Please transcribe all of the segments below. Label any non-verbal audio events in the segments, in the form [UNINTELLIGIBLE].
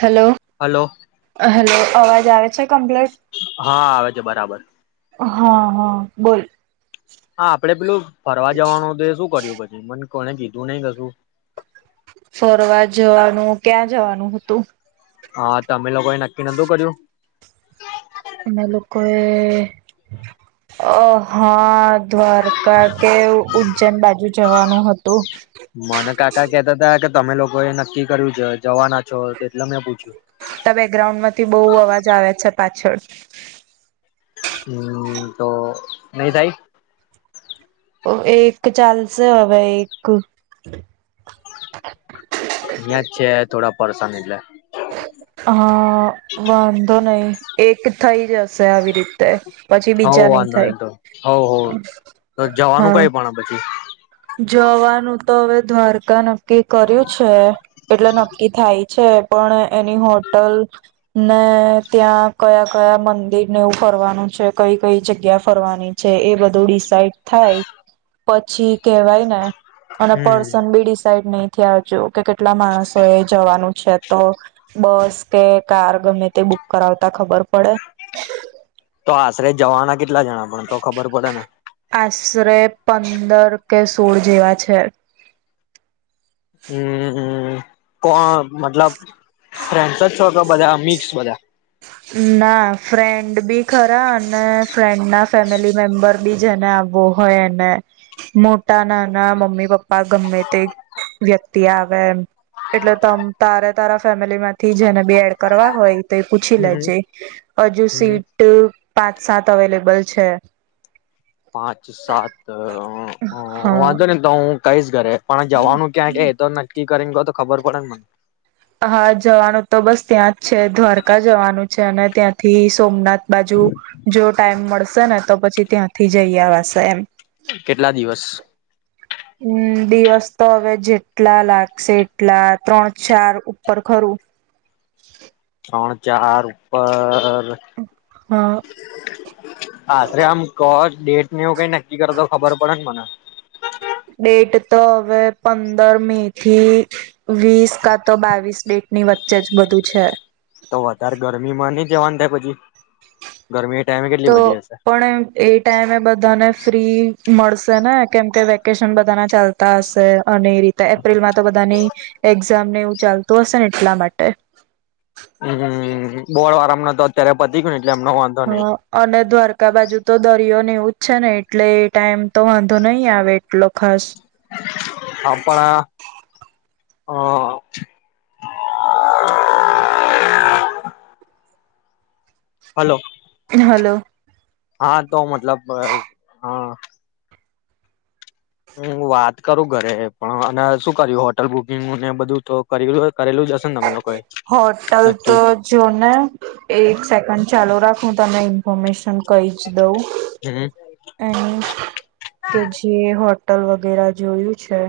Hello, hello hello અવાજ આવે છે કમ્પ્લીટ હા આવે છે, બરાબર હા, હા, બોલ હા આપડે પેલું ફરવા જવાનું હતુ, તે શું કર્યું પછી મને કીધું નહી કસું ફરવાર જવાનું, ક્યાં જવાનું હતું? હા, તમે લોકોએ નક્કી નહોતુ [UNINTELLIGIBLE] કર્યું એના લોકો એ અ, હા, દ્વારકા કે, ઉજ્જૈન બાજુ જવાનું હતું મને કાકા કેતા હતા કે તમે લોકો એ નક્કી કર્યું છે જવાના છો, તો એટલે મેં પૂછ્યું તા બેકગ્રાઉન્ડ માંથી બહુ અવાજ આવે છે, પાછળ [INAUDIBLE] હમ, તો નહી થાય એક ચાલશે હવે એક અહિયાં જ છે થોડા પરેશાન એટલે હા, વાંધો નહી એક થઈ જશે આવી રીતે પછી હો બીજા વાંધો થાય નહી તો, હો, હો, તો, જવાનું હા. કઈ આપણે જવાનું તો હવે દ્વારકા ન નક્કી કર્યું છે, એટલે નક્કી થાય છે પણ એની હોટલ ને ત્યાં કયા કયા મંદિરને એવું ફરવાનું છે, કઈ કઈ જગ્યા ફરવાની છે એ બધું ડિસઇડ થાય પછી કેવાય ને અને હમ પર્સન બી ડિસાઇડ નઈ આવજ કે કેટલા માણસો એ જવાનું છે, તો બસ કે કાર ગમે તે બુક કરાવતા ખબર પડે તો આશરે જવાના કેટલા જણા પણ તો ખબર પડે ને આશરે પંદર કે સોળ જેવા છે હમ, કોણ મતલબ ફ્રેન્ડસ છો કે બધા મિક્સ બધા ના ફ્રેન્ડ બી ખરા અને ફ્રેન્ડ ના ફેમિલી મેમ્બર બી, જેને આવવો હોય એને મોટા, નાના, મમ્મી પપ્પા, ગમે તે વ્યક્તિ આવે એ એટલે ત તારે તારા ફેમિલીમાંથી જેને બી એડ કરવા હોય તે પૂછી લે હમ હજુ હમ સીટ પા સાત અવેલેબલ છે પાંચ, સાત, હા વાંધો ને તો હું કઈશ ઘરે પણ, જવાનું ક્યાંક છે એ તો નક્કી કરીને તો ખબર પડે ને મને હા, જવાનું તો બસ ત્યાં જ છે, દ્વારકા જવાનું છે અને ત્યાંથી સોમનાથ બાજુ, જો ટાઈમ મળ શે ને તો પછી ત્યાંથી જઈ આવાશે એમ કેટલા દિવસ હમ, દિવસ તો હવે જેટલા લાગશે એટલા ત્રણ, ચાર, ઉપર ખરું [UNINTELLIGIBLE] ત્રણ, ચાર, ઉપર હા આશરે આમ કો ડેટ ને એવુ કઈ કર તો ખબર પડે ને મને ડેટ તો હવે પંદર મે થી વીસ કા તો બાવીસ ડેટ ની વચ્ચે જ બધું છે તો વધારે ગરમી માં નઈ જવાનું થાય પછી, ગરમી ટાઈમે કેટલી તો બધી હશે પણ એ ટાઈમે બધાને ફ્રી મળશે ને કેમ કે વેકેશન બધાના ચાલતા હશે અને એ રીતે એપ્રિલમાં તો બધાની એક્ઝામ ને ચાલતું હશે ને એટલા માટે હમણાં તો અત્યારે પતિ કો ન હા, અને દ્વારકા બાજુ તો દ દરિયો ને એવુંજ છે, ને એટલે ટાઈમ તો વાંધો નહી આવે એટલો ખાસ આપણા અ હલો હાલો હા, તો મતલબ હા હમ્મ વાત કરું ઘરે, પણ અને શું કર્યું હોટલ બુકિંગ ને બધું તો કર્યું હોટલ નક્કી તો જો ને, એક સેકન્ડ ચાલુ રાખ, હું તમને ઇન્ફોર્મેશન કહીજ દઉં, હમ એ કે જે હોટલ વ વગેરા જોયું છે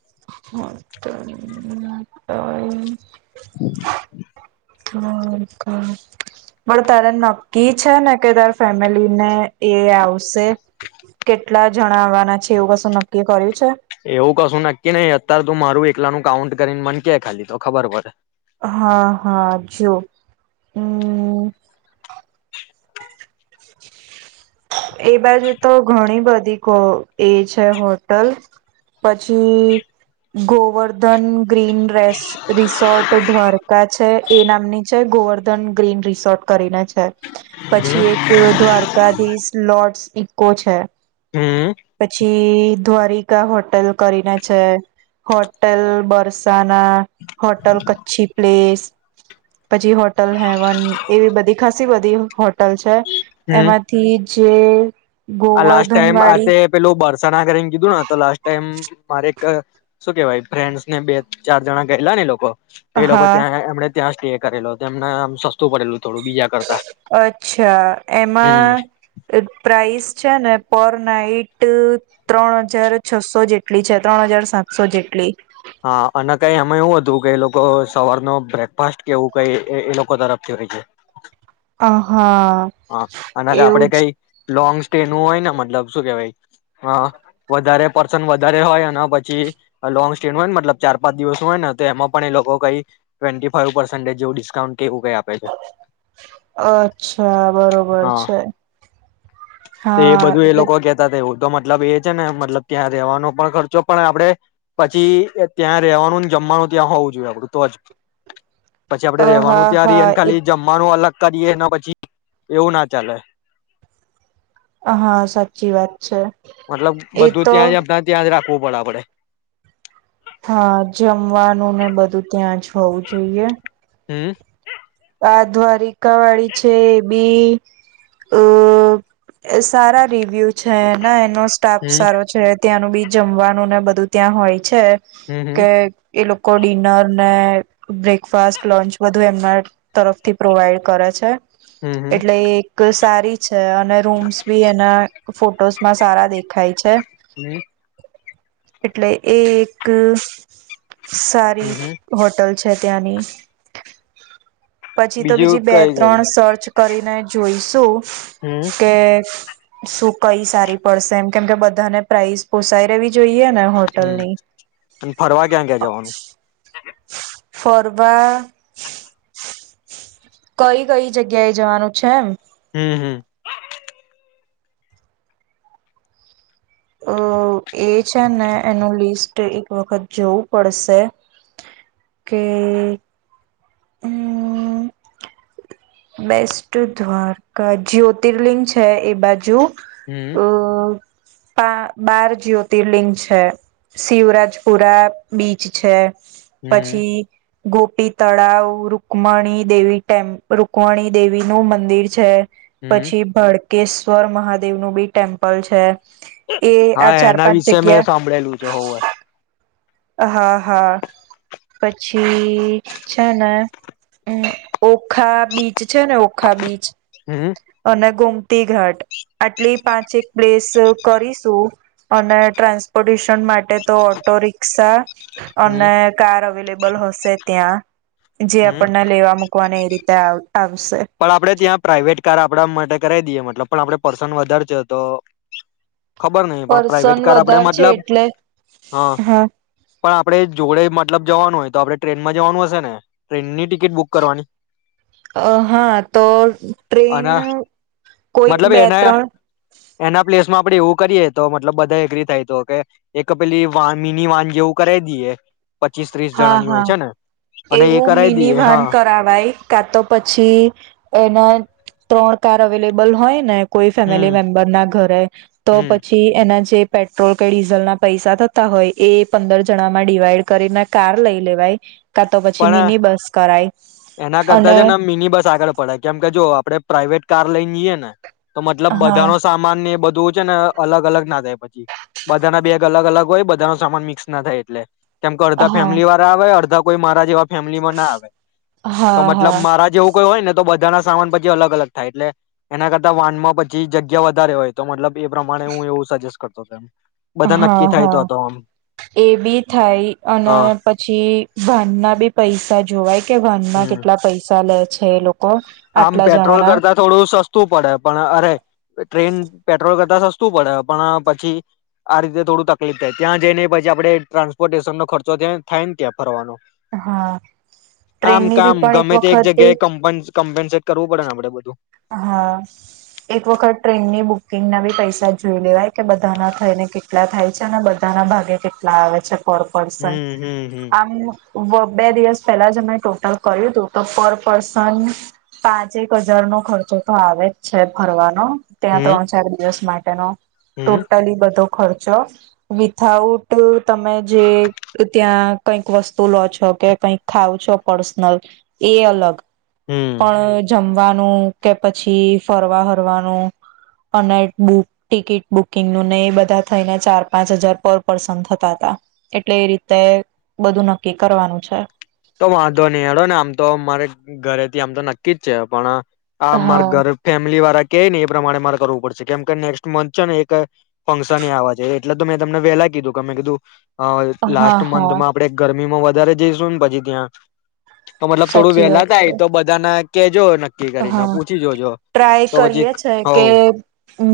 [UNINTELLIGIBLE] [INAUDIBLE] હા, પણ તારે નક્કી છે ને કે તારે ફેમિલીને એ આવશે, કેટલા જણાવવાના છે એવું કશું નક્કી કર્યું છે એવું કશું નક્કી નહી, અત્યારે તું મારું એક એકલાનું કાઉન્ટ કરીને મને કે ખાલી, તો ખબર પડે હા, હા, જો હું એ બાજુ તો ઘણી બધી એ છે હોટલ, પછી Govardhan green race resort Dwarka છે એ નામની છે, ગોવર્ધન ગ્રીન રિસોર્ટ કરીને છે, હમ પછી એક દ્વારકાધીશ લોર્ડ્સ ઇકો છે હમ્મ પછી દ્વારિકા હોટલ કરીને છે, hotel Barsana, hotel Kutchi place, પછી હોટલ હેવન, એવી બધી ખાસી બધી હોટલ છે હમ એમાંથી જે આ લાસ્ટ ગોવર્ધન ટાઈમ આ તે વાળી પેલું બ સના કરીને કીધું ને તો લાસ્ટ ટાઈમ મારે એક શું કેવાય ફ્રેન્ડસ ને બે, ચાર, જણા ગયેલા ને લોકો તે એ લોકો હા ત્યાં એમણે ત્યાં સ્ટે કરેલો, એમને આમ સસ્તું પડેલું થોડું બીજા કરતા અચ્છા, હમ એમાં પ્રાઇસ છે ને પર નાઈટ ત્રણ હજાર છસો જેટલી છે, ત્રણ હજાર સાતસો જેટલી હા, અને કઈ એમાં એવું હતું કે એ લોકો સવાર નો બ્રેકફાસ્ટ કેવું કઈ, એ લોકો તરફથી હોય છે અહા હા, અને આપડે કઈ લોંગ સ્ટે નું હોય ને મતલબ શું કેહેવાય વધારે પર્સન, વધારે હોય અને પછી લોંગ સ્ટે નું હોય ને મતલબ ચાર, પાંચ, દિવસ હોય ને, તો એમાં પણ એ લોકો કઈ ટ્વેન્ટી ફાવ પર્સેન્ટેજ જેવું ડિસ્કાઉન્ટ કેવું કઈ આપે છે હા, બરોબર હા છે તો એ હા, બધું એ એટલે લોકો કેતા હતા એવું તો મતલબ એ છે ને મતલબ ત્યાં રેવાનો પણ ખર્ચો પણ આપડે પછી ત્યાં રેવાનુંને જમવાનું ત્યાં હોવું જોઈએ આપડું તો જ પછી આપડે રેવાનું હા ત્યાં રીએ હા અને એ ખાલી જમવાનું અલગ કરીએના પછી એવું ના ચાલે હા, સાચી વાત છે મતલબ એ બધું તો ત્યાં જ, આપણા ત્યાં જ રાખવું. બરાબડે હા! જમવાનું ને બધું ત્યાં જ હોવું જોઈએ. હમ! આ દ્વારી કા વાળી છે એ [INAUDIBLE] ઈ અઅ સારા રિવ્યુ છે. એના એનો સ્ટાફ હમ સારો છે. ત્યાંનું બી જમવાનું ને, બધું ત્યાં હોય. છે હમ હમ કે એ લોકો ડિનર ને બ્રેકફાસ્ટ લંચ બધુ એમના તરફથી પ્રોવાઈડ કરે છે. હમ હમ એટલે એક સ સારી છે. અને રૂમ્સ બી એના ફોટોસ માં સારા દેખાય છે. હમ. [INAUDIBLE] એટલે એ એક હમ સારી હમ હોટલ છે. ત્યાની. પછી તો, બીજું બીજી બે, કઈ ત્રણ કઈ સર્ચ કરીને જોઈશ. તો. હમ કેએ શું કઈ સારી પડશે એમ? કેમ કે બધાને પ્રાઇઝ પોસાઈ રેવી જો જોઈએ ને હમ હોટલની. અને ફરવા ક્યાં ક્યાં જવાનું [UNINTELLIGIBLE] ફરવા--. કઈ કઈ જગ્યા એ જવાનું છે એમ.? હમ હમ. અ એ છે ને એનું લિસ્ટ એક વખત જોવું પડશે કે એ હમ. બેસ્ટ દ્વારકા જ્યોતિર્લિંગ છે. એ બાજુ. હમ. અ પા બાર જ્યોતિર્લિંગ છે. શિવરાજપુરા બીચ છે. હમ પછી. ગોપી તળાવ, રુકમણી દેવી ટેમ્પ રુકમણી દેવી નું મંદિર છે. હમ પછી ભડ કેશ્વર મહાદેવ નું બી ટેમ્પલ છે. એ આ હા ચાર એના પાંચ વિશે મેં જગ્યા સાંભળેલું છે હોવે. હા, હા, પછી છે નેમ ઓખા બીચ છે ને ઓખા બીચ હમ અને ગોમ તી ઘાટ આટલી પાંચ એક પ્લેસ કરીશું અને ટ્રાન્સપોર્ટેશન માટે તો ઓટો રિક હમ અને કાર અવેલેબલ હશે ત્યાં જે હમ આપણને લેવા મુૂકવાની તા પણ આપડે ત્યાં પ્રાાઈવેટ કાર આપણા માટે કરાવ દઈએ મતલબ પણ આપડે પર્સન વધારે છે તો ખબર નહિ પણ પર્સન પ્રાઇવેટ કાર આપડે વધારે છે મતલબ એટલે હા પણ આપણે જોડે મતલબ જવાનું હોય તો આપણે ટ્રેનમાં જવાનું હશે ને ટ્રેનની ટિકિટ બુક કરવાની અ હા, તો ટ્રેન અને કોઈક મતલબ બે, એના ત્રણ એના પ્લેસમાં આપડે એવું કરીએ તો મતલબ બધા એગ્રી થાય તો કે એક પેલી વાન મિની વાન જેવું કરાવી દઈએ પચીસ ત્રીસ હા, જણાની હોય હા, છે ને અને એ એવું કરાવી મિની દઈએ વાન હા કરાવાય કા તો પ પછી એના ત્રણ કાર અવેલેબલ હોય ને કોઈ હમ ફેમિલી મેમ્બર ના ઘરે તો હમ પછી એના જે પેટ્રોલ કે ડીઝલ ના પૈસા થતા હોય એ પંદર જણા માં ડિવાઈડ કરી ના કાર લઈ લેવાય કા તો પછી પણ મિની બસ કરાય એના કરતા અને જ ને મિની બસ આગળ પડે કેમ કે જો આપડે પ્રાાઈવેટ કાર લઈને જઈએે ને તો મતલબ હા બધાનો સામાન ને એ બધું બધું છે ને અલગ અલગ ના થાય પછી બધાના બેગ અલગ અલગ હોય બધા ન સામાન મિક્સ ના થાય એટલે. કેમ કે અડધા હા ફેમિલી વાળા હોય અડધા કોઈ મહારાજ ફેમલીમાં ના આવે તો હા મતલબ હા મારા જેવું કોઈ હોય ને તો બધા ના સામાન પછી અલગ અલગ થાય એટલે એના કરતા વાન માં પછી જગ્યા વધારે હોય તો મતલબ એ પ્રમાણે હું એવું સજેસ્ટ કરતોતો એમ. બધા હા નક્કી થાય તો હા હતો આમ એ બી થાય અને હા પછી ભાનના બી પૈસા જોવાય. કે વનમાં હમ કેટલા પૈસા લે છે લોકો આમ આટલા પેટ્રોલ જણાના કરતા થોડું સસ્તું સસ્તું પડે પણ અરે ટ્રેન પેટ્રોલ કરતા સસ્તું પડે પણ પછી આ રીતે થોડું તકલીફ થાય ત્યાં જઈને પછી આપડે ટ્રાન્સપોર્ટેશન નો ખર્ચો ત્યાં થાય ને ત્યાં ફરવાનો હા આમ ટ્રેનની બી કામ પણ ગમે તે એક વખત જગ્યાએ કંપની ટ કરવું પડેને આપે બધું હા એક વખત ટ્રેનની બુકિંગના બી પૈસા જોઈ લેવાય કે બધાના થઈને કેટલા થાય છે અને બધાના ભાગે કેટલા આવે છે. પર પસન હમ હમ હમ આમ બે દિવસ પહેલા જ મેમે ટોટલ કર્યું હતું તો પર પર્સન પાંચ એક હજાર નો ખર્ચો તો આવે જ છે ભરવાનો. ત્યાં હમ ત્રણ ચાર દિવસ માટે તનો હમ ટોટલી બધો ખર્ચો વિથાઉટ તમે જે ત્યાં કઈક વસ્તુ લો છો કે કઈક ખાવ છો પર્સનલ એ અલગ હમ પણ જમ વાનું કે પછી ફરવા ફરવાનું અને બુક ટિકિટ બુકિંગનું ને એ બધા થઈને ચાર પાંચ હજાર પર પર્સન થતા હતા એટલે એ રીતે બધું નક્કી કરવાનું છે. તો વાંધો નહી હળો ને આમ તો મારે ઘરે થી આમ તો નક્કી જ છે પણ આ મારા હા ઘર ફેમિલી વાળા કે ને એ પ્રમાણે મારે કરવું પડશે કેમ કે નેક્સ્ટ મંથ છે ને એક ફંક્શન આવવા છે એટલે તો મેં તમને વેલા કીધું કે મેં કીધું હા હા લાસ્ટ હા મંથમાં આપડે ગરમીમાં વધારે જઈશું ને પછી અ ત્યા તો મતલબ થોડું સાચી વેલા વાત છે થાય તો બધાના હા ટ્રાય તો પછી કરીએ છે કે હવ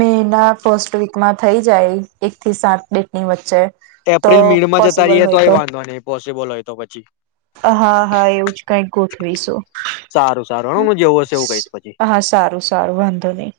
મે ના ફસ્ટ વીકમાં થઈ જાય એક થી સાત ડેટ ની વચ્ચે તો એપ્રિલ મે માં જતા પોસિબલ રહીએ તો હોય વાંધો નહી પોસિબલ હોય તો પછી હા હા એવું જ કઈક ગોઠવીશું. સારું સારું હ હ જેવું હશે એવું કહીશ પછી હા સારું સારું વાંધો નહી.